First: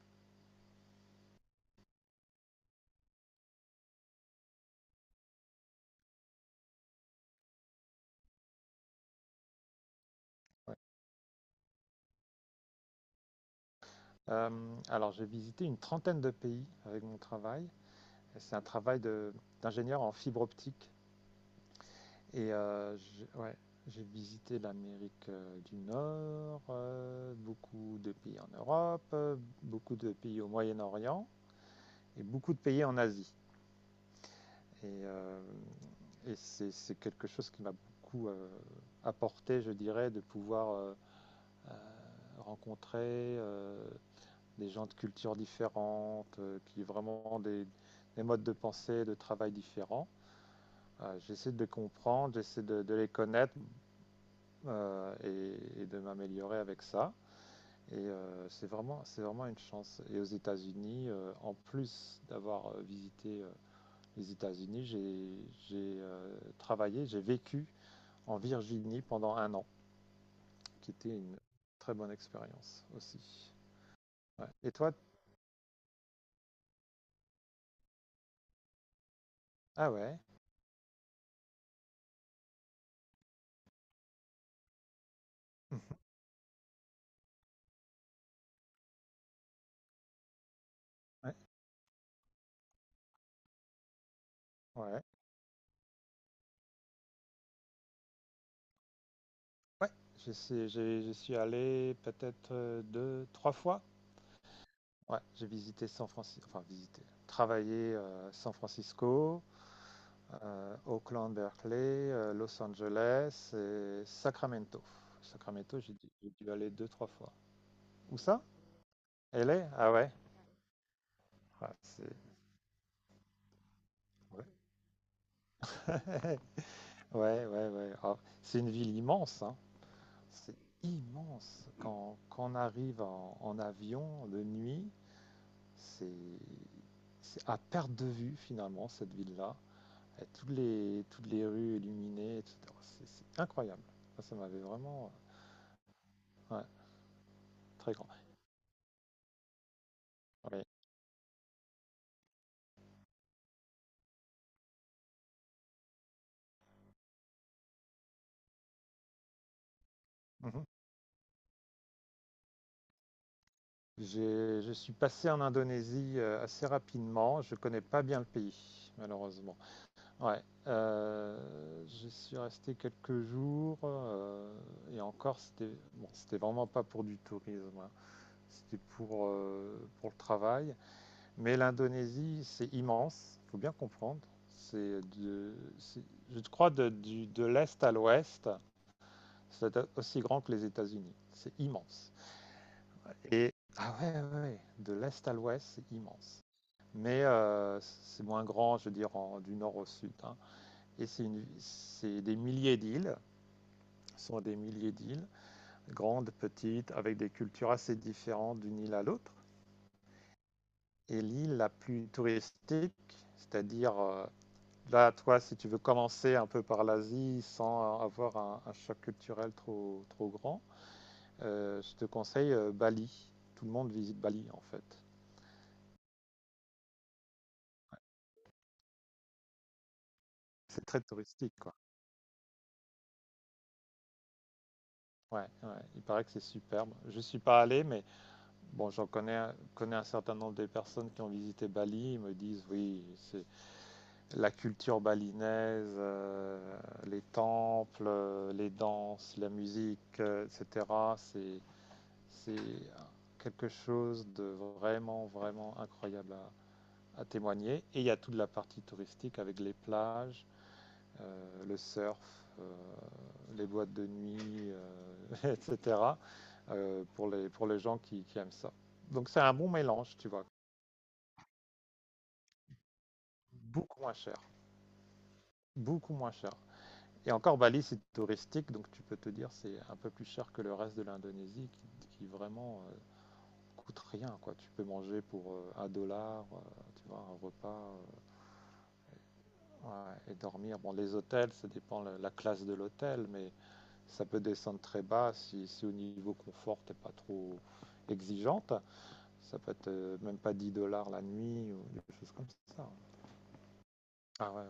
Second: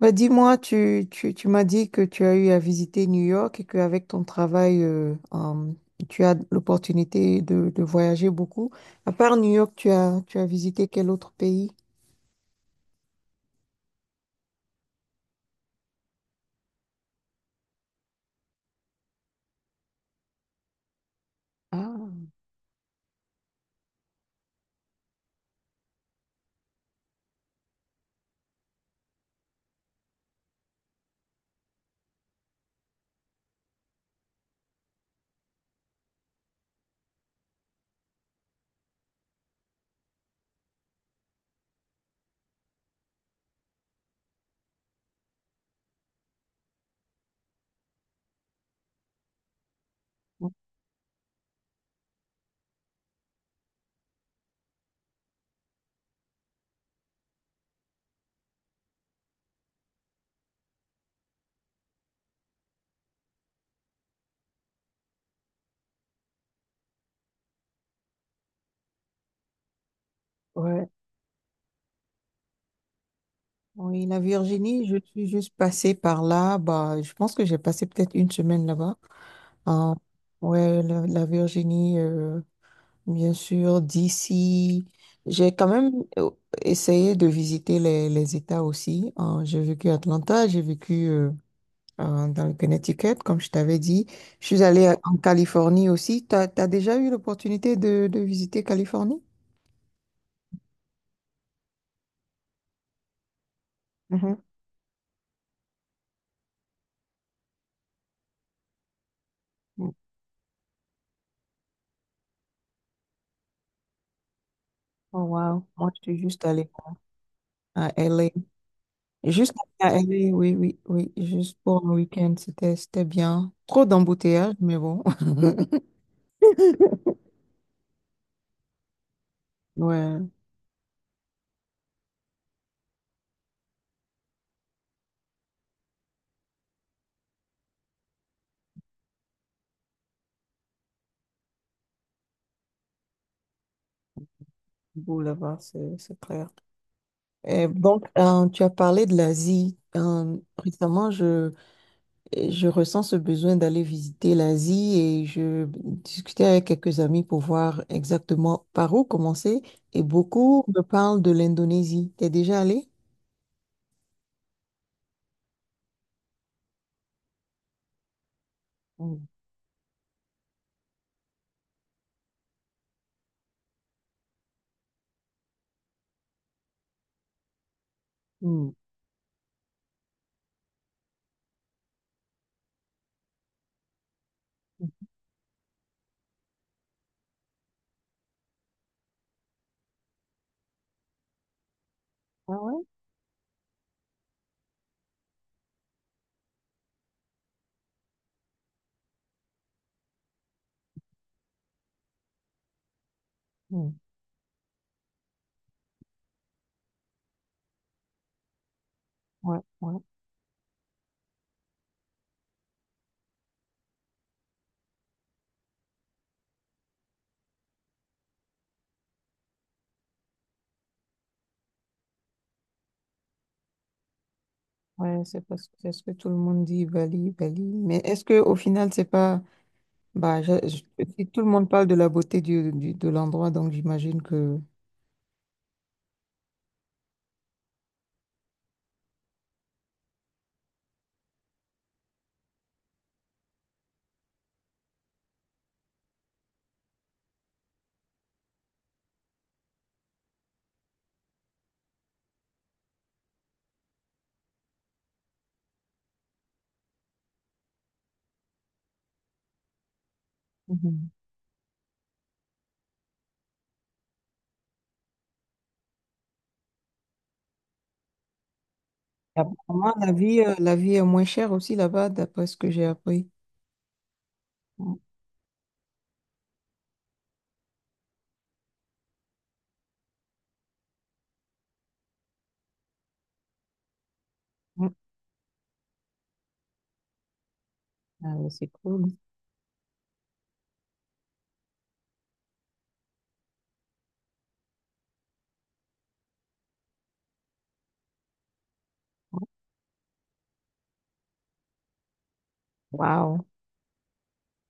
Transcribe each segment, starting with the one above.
Bah, dis-moi, tu m'as dit que tu as eu à visiter New York et qu'avec ton travail, tu as l'opportunité de voyager beaucoup. À part New York, tu as Ouais. visité quel autre pays? Alors, j'ai visité une trentaine de pays avec mon travail. C'est un travail d'ingénieur en fibre optique. Ah, Et j'ai visité l'Amérique du Nord, beaucoup de pays en Europe, beaucoup de pays au Moyen-Orient et beaucoup de pays en Asie. Et, euh, et c'est quelque chose qui m'a beaucoup apporté, je dirais, de pouvoir euh, rencontrer euh, des gens de cultures différentes, qui ont vraiment des modes de pensée, de travail différents. J'essaie de les comprendre, j'essaie de les connaître , et de m'améliorer avec ça. C'est vraiment, c'est vraiment une chance. Et aux États-Unis, en plus d'avoir visité les États-Unis, j'ai travaillé, j'ai vécu en Virginie pendant un an, ouais. qui était une très bonne expérience aussi. Oui, la Ouais. Et Virginie, toi? je suis juste passée par là. Bah, je pense que j'ai passé peut-être une semaine là-bas. Ah Ah, ouais. ouais, la Virginie, bien sûr, d'ici. J'ai quand même euh, essayé de visiter les États aussi. Ah, j'ai vécu à Atlanta, j'ai vécu dans le Connecticut, comme je t'avais dit. Je suis Ouais. allée Ouais. en Californie aussi. Tu as déjà eu l'opportunité de visiter Californie? Ouais, je sais j'y suis allé peut-être, 2-3 fois. Mhm. Ouais, j'ai visité San Francisco, enfin visité, travaillé, San Francisco, Oakland, Berkeley, Los Angeles et Sacramento. Oh, wow. Sacramento, Moi, j'ai je dû suis j'ai juste dû allée aller deux, trois fois. à Où LA. ça? Juste LA? Ah à ouais? LA, oui, oui, oui, juste Ah, pour le c'est week-end, c'était bien. Trop ouais. d'embouteillages, mais bon. Ouais, ouais, ouais. Ah, c'est une ville immense, hein. Ouais, C'est immense. Quand on arrive en avion de nuit, c'est à perte de vue finalement cette ville-là, avec toutes les rues illuminées, etc. C'est incroyable. Ça m'avait vraiment beau là-bas, c'est clair. Ouais, Et très donc, grand. Tu as parlé de l'Asie. Ouais. Récemment, je ressens ce besoin d'aller visiter l'Asie et je discutais avec quelques amis pour voir exactement par où commencer. Et beaucoup Mhm. me parlent de l'Indonésie. T'es déjà allé? Je suis passé en Indonésie assez rapidement. Je connais pas bien le pays, Mm. malheureusement. Ouais. Euh, je suis resté quelques jours, et encore, c'était bon, c'était vraiment pas pour du tourisme, hein. Mm. C'était pour le travail. Mais l'Indonésie, c'est immense, il faut bien comprendre. C'est de, c'est- je crois de l'est à l'ouest, c'est aussi grand que les États-Unis. C'est immense. Ah ouais? Et ah ouais, ouais, ouais, de l'est à l'ouest, c'est immense. Mais c'est moins grand, je veux dire, du nord au sud, hein. Et c'est des milliers d'îles, Mm. ce sont des milliers d'îles, grandes, petites, avec des cultures assez différentes d'une île à l'autre. Ouais, ouais. Et l'île la plus touristique, c'est-à-dire là, toi, si tu veux commencer un peu par l'Asie sans avoir un choc culturel trop, trop grand, je te conseille Bali. Tout le monde visite Bali, en fait. Ouais, c'est parce que c'est ce que tout le monde dit, Bali, Bali. Mais est-ce que au final, c'est pas, bah, C'est très si tout le touristique, monde quoi. parle de la beauté du, de l'endroit, donc j'imagine que. Ouais, ouais, il paraît que c'est superbe. Je suis pas allé, mais bon, connais un certain nombre de personnes qui ont visité Bali. Ils me disent, oui, c'est la culture balinaise, les temples, les danses, la musique, etc. C'est C'est quelque chose de vraiment, vraiment incroyable à témoigner. Et il y a toute la partie touristique avec les plages, Mhm. Le surf, les boîtes de nuit, etc. Pour les gens qui aiment ça. Donc c'est un bon Apparemment, la mélange, tu vie, vois. euh, la vie est moins chère aussi là-bas, d'après ce que j'ai appris. Beaucoup moins cher. Mhm. Beaucoup moins cher. Et encore, Bali, c'est touristique, donc tu peux te dire c'est un peu plus cher que le reste de l'Indonésie, qui vraiment coûte rien, quoi. Tu peux manger pour un dollar, tu vois, un repas, Ah, mais c'est cool. ouais, et dormir. Bon, les hôtels, ça dépend la classe de l'hôtel, mais ça peut descendre très bas si au niveau confort, t'es pas trop exigeante. Ça peut être même pas 10 dollars la nuit ou des choses comme ça. Waouh. Ah ouais, ouais.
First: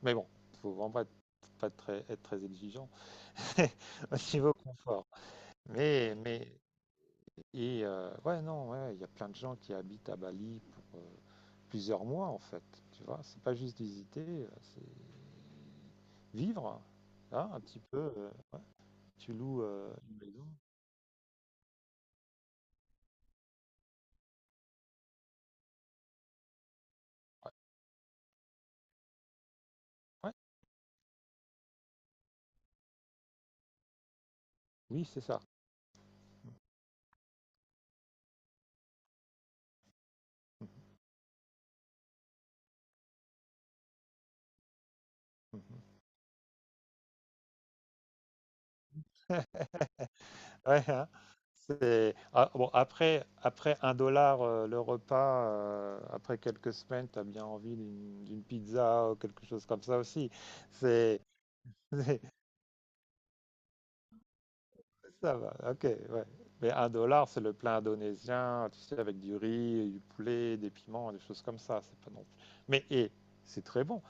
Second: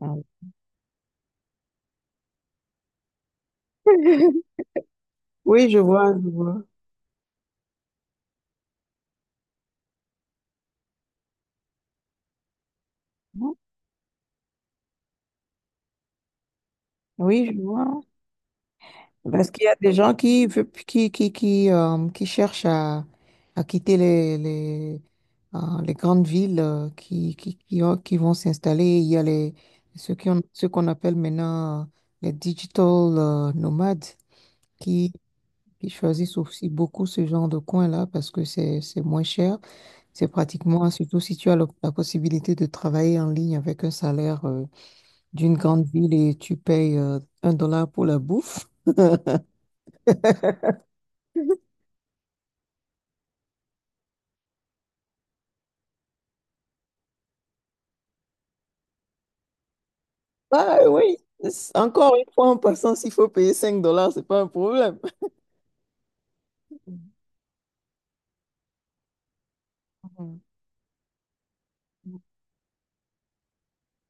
Ah, Mais ouais. bon, faut vraiment pas être, pas très, être très exigeant au niveau confort. Oui, je vois, Mais, je mais, vois. et, ouais, non, ouais, il y a plein de gens qui habitent à Bali pour plusieurs mois en fait. Tu vois, c'est pas juste visiter, c'est vivre, hein, Oui, un je petit vois. peu. Ouais. Tu Parce loues qu'il y a des gens une maison. qui, veut- qui cherchent à quitter les grandes villes qui, Ouais, qui, qui, ont- qui vont s'installer. Il y a les, ceux qui ouais, ont, ceux qu'on appelle maintenant les digital nomades oui, qui, c'est ça. qui choisissent aussi beaucoup ce genre de coin-là parce que c'est moins cher. C'est pratiquement, surtout si tu as la possibilité de travailler en ligne avec un salaire d'une grande Mhm. ville et tu payes $1 pour la bouffe. Ouais, hein. Ah, bon, après un dollar, le repas, après quelques semaines, tu as bien envie d'une pizza ou quelque chose comme ça aussi. Ah oui, C'est encore une fois, en passant, s'il faut payer $5, c'est pas un problème. Ça va, OK, ouais. Mais un Mhm. dollar, c'est le plein indonésien, tu sais, avec du riz, du Mhm, poulet, des piments, des choses comme ça. C'est pas mhm. non plus. Mais et c'est très bon.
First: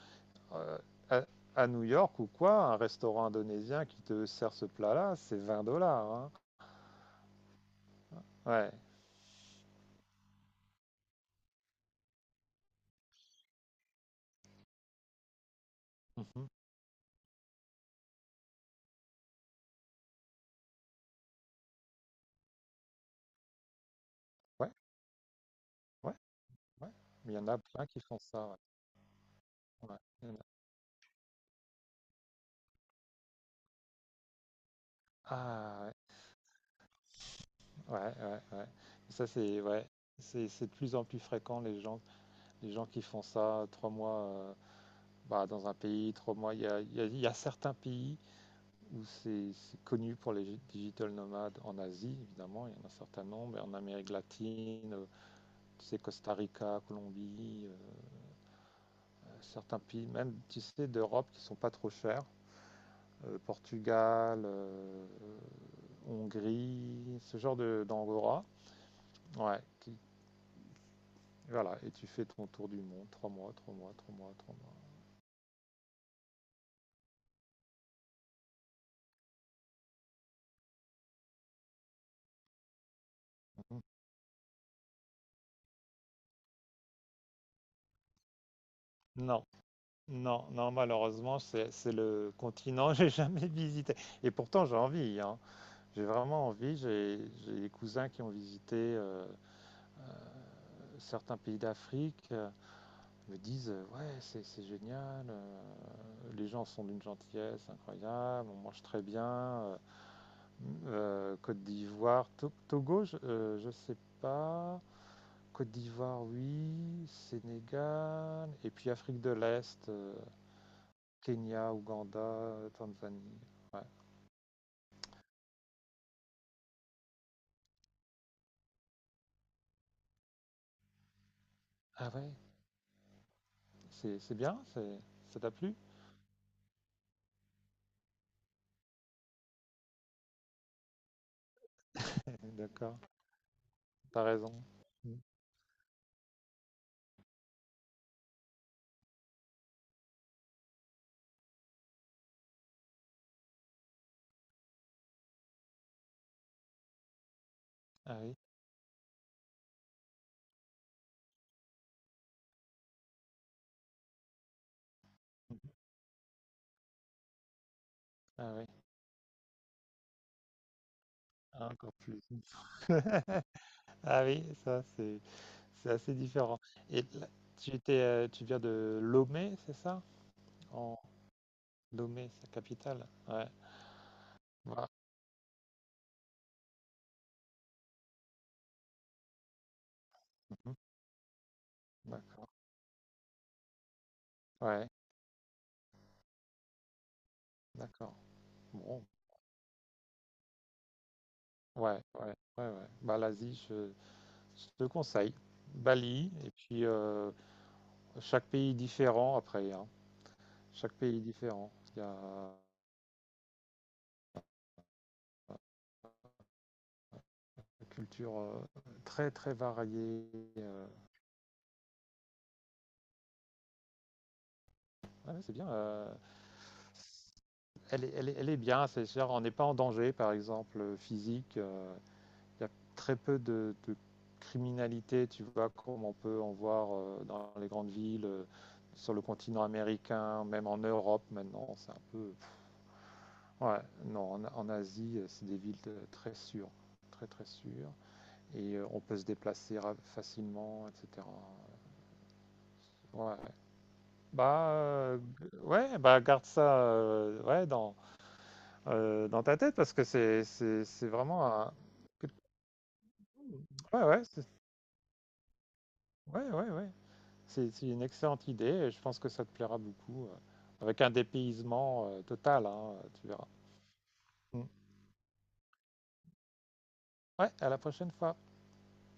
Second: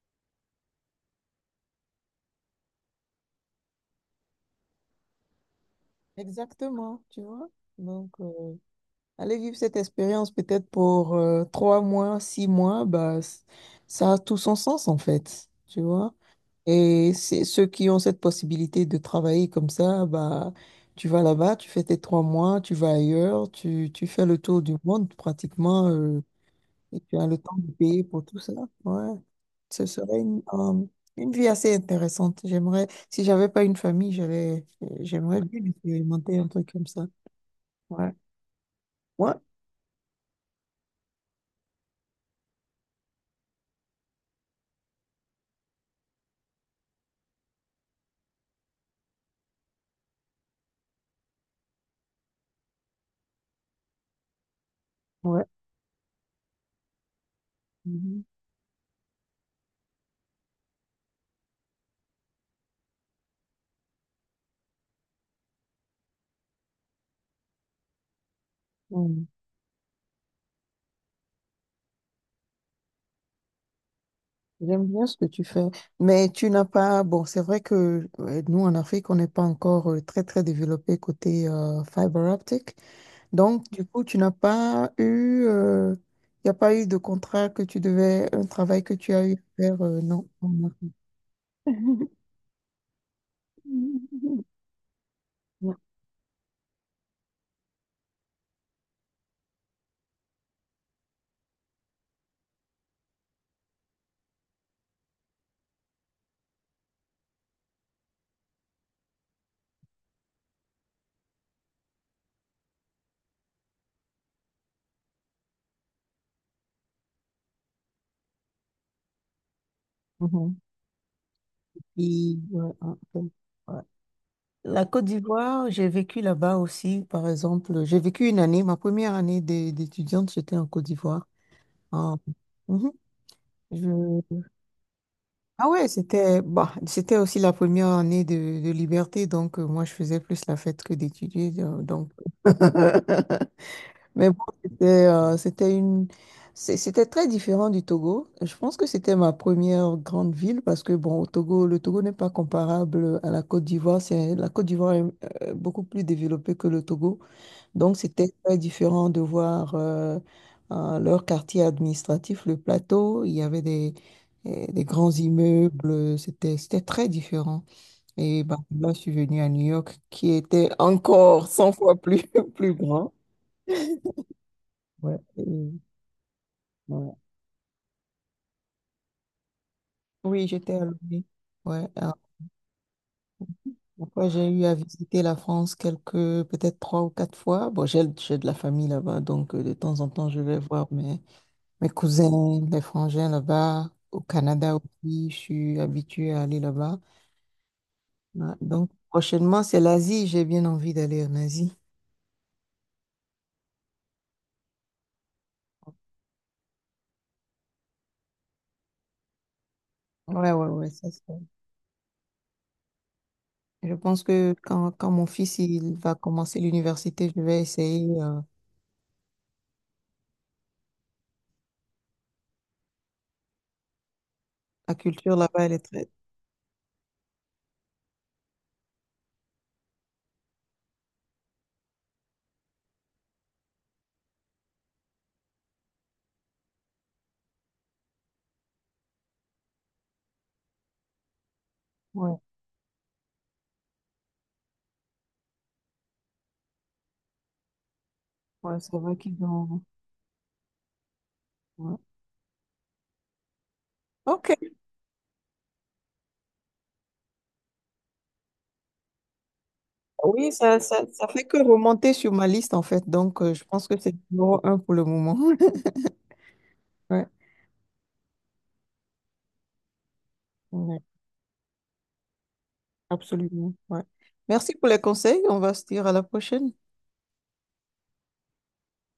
Euh, à, à New York ou quoi, un restaurant indonésien qui te sert ce plat-là, c'est 20 dollars, hein. Exactement, tu vois. Donc, Ouais. aller vivre cette expérience peut-être pour 3 mois, 6 mois, bah, ça a tout son sens en fait, tu vois. Mhm. Et c'est ceux qui ont cette possibilité de travailler comme ça, bah, tu vas là-bas, tu fais tes 3 mois, tu vas ailleurs, tu fais le tour Ouais, du monde pratiquement. ouais, ouais. Et tu as Il le y en temps a de plein qui payer font pour tout ça. ça. Ouais. Ouais. Ce Ouais, serait il y en une, a. euh, une vie assez intéressante. J'aimerais, si j'avais pas une famille, j'aimerais bien Ah, expérimenter un truc comme ça. ouais, Ouais. ouais, ouais. Ouais. Ça, Ouais. c'est ouais. C'est de plus en plus fréquent les gens qui font ça 3 mois. Bah, dans un pays, 3 mois. Il y a certains pays où c'est connu pour les digital nomades en Asie, évidemment, il y en a un certain nombre, et en Amérique latine, Ouais. tu sais, Costa Rica, Colombie, Mhm. Certains pays, même, tu sais, d'Europe qui ne sont pas trop chers, Portugal, Hongrie, ce genre de d'angora. Ouais. Ouais, voilà, et tu fais ton tour du monde, 3 mois, 3 mois, 3 mois, 3 mois. J'aime bien ce que tu fais, mais tu n'as pas, bon, c'est vrai que nous en Afrique, on n'est pas encore très très développé côté fibre optique. Donc, du coup, tu n'as pas eu, il n'y a pas eu de contrat que tu devais, un travail que tu as eu à Non, faire, euh, non. Non, en non, Afrique. malheureusement, c'est le continent que j'ai jamais visité. Et pourtant, j'ai envie, hein. Non. J'ai vraiment envie. J'ai des cousins qui ont visité certains pays d'Afrique, me disent, ouais, c'est génial. Les gens sont d'une gentillesse incroyable. On mange très bien. Côte d'Ivoire, Togo, je sais pas. Côte d'Ivoire, oui. Sénégal. Et puis Afrique de l'Est. Mhm. Kenya, Ouganda, Puis, ouais, ah, ok. Tanzanie. Ouais. Ouais. La Côte d'Ivoire, j'ai vécu là-bas aussi, par exemple. J'ai vécu une année, ma première année d'étudiante, j'étais en Côte d'Ivoire. Ah Ah, ouais, mhm. c'est bien, c'est, ça t'a Ah plu? ouais, c'était aussi la première année de liberté, donc moi je faisais plus la fête que d'étudier. Donc, D'accord, t'as mais bon, raison. c'était très différent du Togo. Je pense que c'était ma première grande ville parce que bon, au Togo, le Togo n'est pas comparable à la Côte d'Ivoire. C'est la Côte d'Ivoire est beaucoup plus développée que le Togo. Donc, Ah c'était oui, très différent de voir leur quartier administratif, le plateau. Il y avait des grands mhm. immeubles. C'était très différent. Et Ah ben, oui, là, je suis venue à New York, qui était encore ah, cent encore fois plus. plus, plus grand. Ah oui, ça Ouais, c'est et c'est assez différent. Et voilà. là, tu viens de Lomé, c'est ça? Oui, j'étais à En Lomé. Ouais, Lomé, sa capitale. Ouais. après, j'ai eu à Voilà. visiter la France peut-être 3 ou 4 fois. Bon, j'ai de la famille là-bas, donc de temps en temps, je vais Mhm. voir, mais mes D'accord. cousins, les frangins là-bas, au Canada Ouais, aussi, je suis habituée à aller là-bas. d'accord. Ouais, donc, Bon. prochainement, c'est l'Asie. J'ai bien envie d'aller en Asie. Ouais, ouais, ouais, ouais. Bah l'Asie, je te conseille. Bali et puis, chaque pays est différent après, hein. Ouais, ouais, ouais, Chaque ça pays est c'est. différent. Il y a Je pense que quand mon fils il va commencer l'université, je vais une essayer. culture euh, très très variée. euh. la culture Ouais, c'est là-bas, bien. elle est très. Elle est bien. C'est sûr, on n'est pas en danger, par exemple, physique. Il y a très peu de criminalité, tu vois, comme on peut en voir dans les grandes villes, sur le continent américain, même en Europe maintenant. C'est un peu. Ouais, Ouais, non, en Asie, c'est des villes très sûres. Très très sûres. et ouais, euh, c'est on vrai peut se qu'ils déplacer ont. Facilement, etc. Ouais. Ouais. Ok. Bah, ouais, bah garde ça, ouais, dans ta tête parce que Oui, ça, ça, c'est ça fait vraiment que un... remonter sur ma liste en fait. Donc, je pense que Ouais, c'est ouais, c'est numéro 1 pour le moment. ouais, ouais, ouais. C'est une excellente idée et je pense que ça te plaira beaucoup. Ouais. Avec un dépaysement total, hein, tu verras. Absolument. Ouais. Mm. Merci pour les conseils. On va se dire à la prochaine. Ouais, à la prochaine fois.